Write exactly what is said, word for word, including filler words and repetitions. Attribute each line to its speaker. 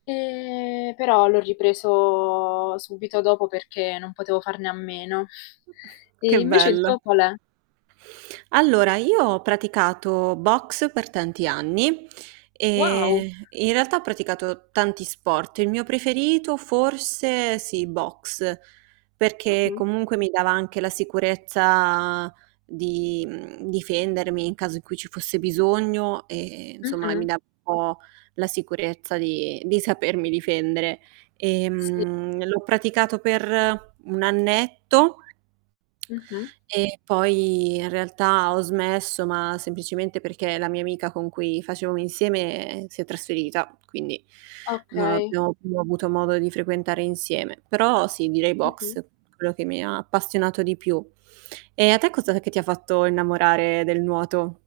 Speaker 1: Ehm, però l'ho ripreso subito dopo, perché non potevo farne a meno. E
Speaker 2: Che
Speaker 1: invece il
Speaker 2: bello.
Speaker 1: tuo qual è?
Speaker 2: Allora, io ho praticato Boxe per tanti anni,
Speaker 1: Wow.
Speaker 2: ehm, in realtà ho praticato tanti sport, il mio preferito forse sì, Boxe, perché
Speaker 1: Mh-mh.
Speaker 2: comunque mi dava anche la sicurezza, di, mhmm, difendermi in caso in cui ci fosse bisogno e, inzomma e mi
Speaker 1: Mh-mh.
Speaker 2: dava po' la sicurezza di di sapermi difendere.
Speaker 1: Sì.
Speaker 2: Ehm, l'ho praticato per un annetto
Speaker 1: Mh-mh.
Speaker 2: e poi, in realtà, ho smesso, ma semplicemente perché la mia amica con cui facevamo insieme, ehm, si è trasferita, quindi non
Speaker 1: Okay.
Speaker 2: abbiamo più avuto modo di frequentare insieme. Però, sì, direi
Speaker 1: Mh-mh.
Speaker 2: Boxe, quello che mi ha appassionato di più. E a te cosa è che ti ha fatto innamorare del nuoto?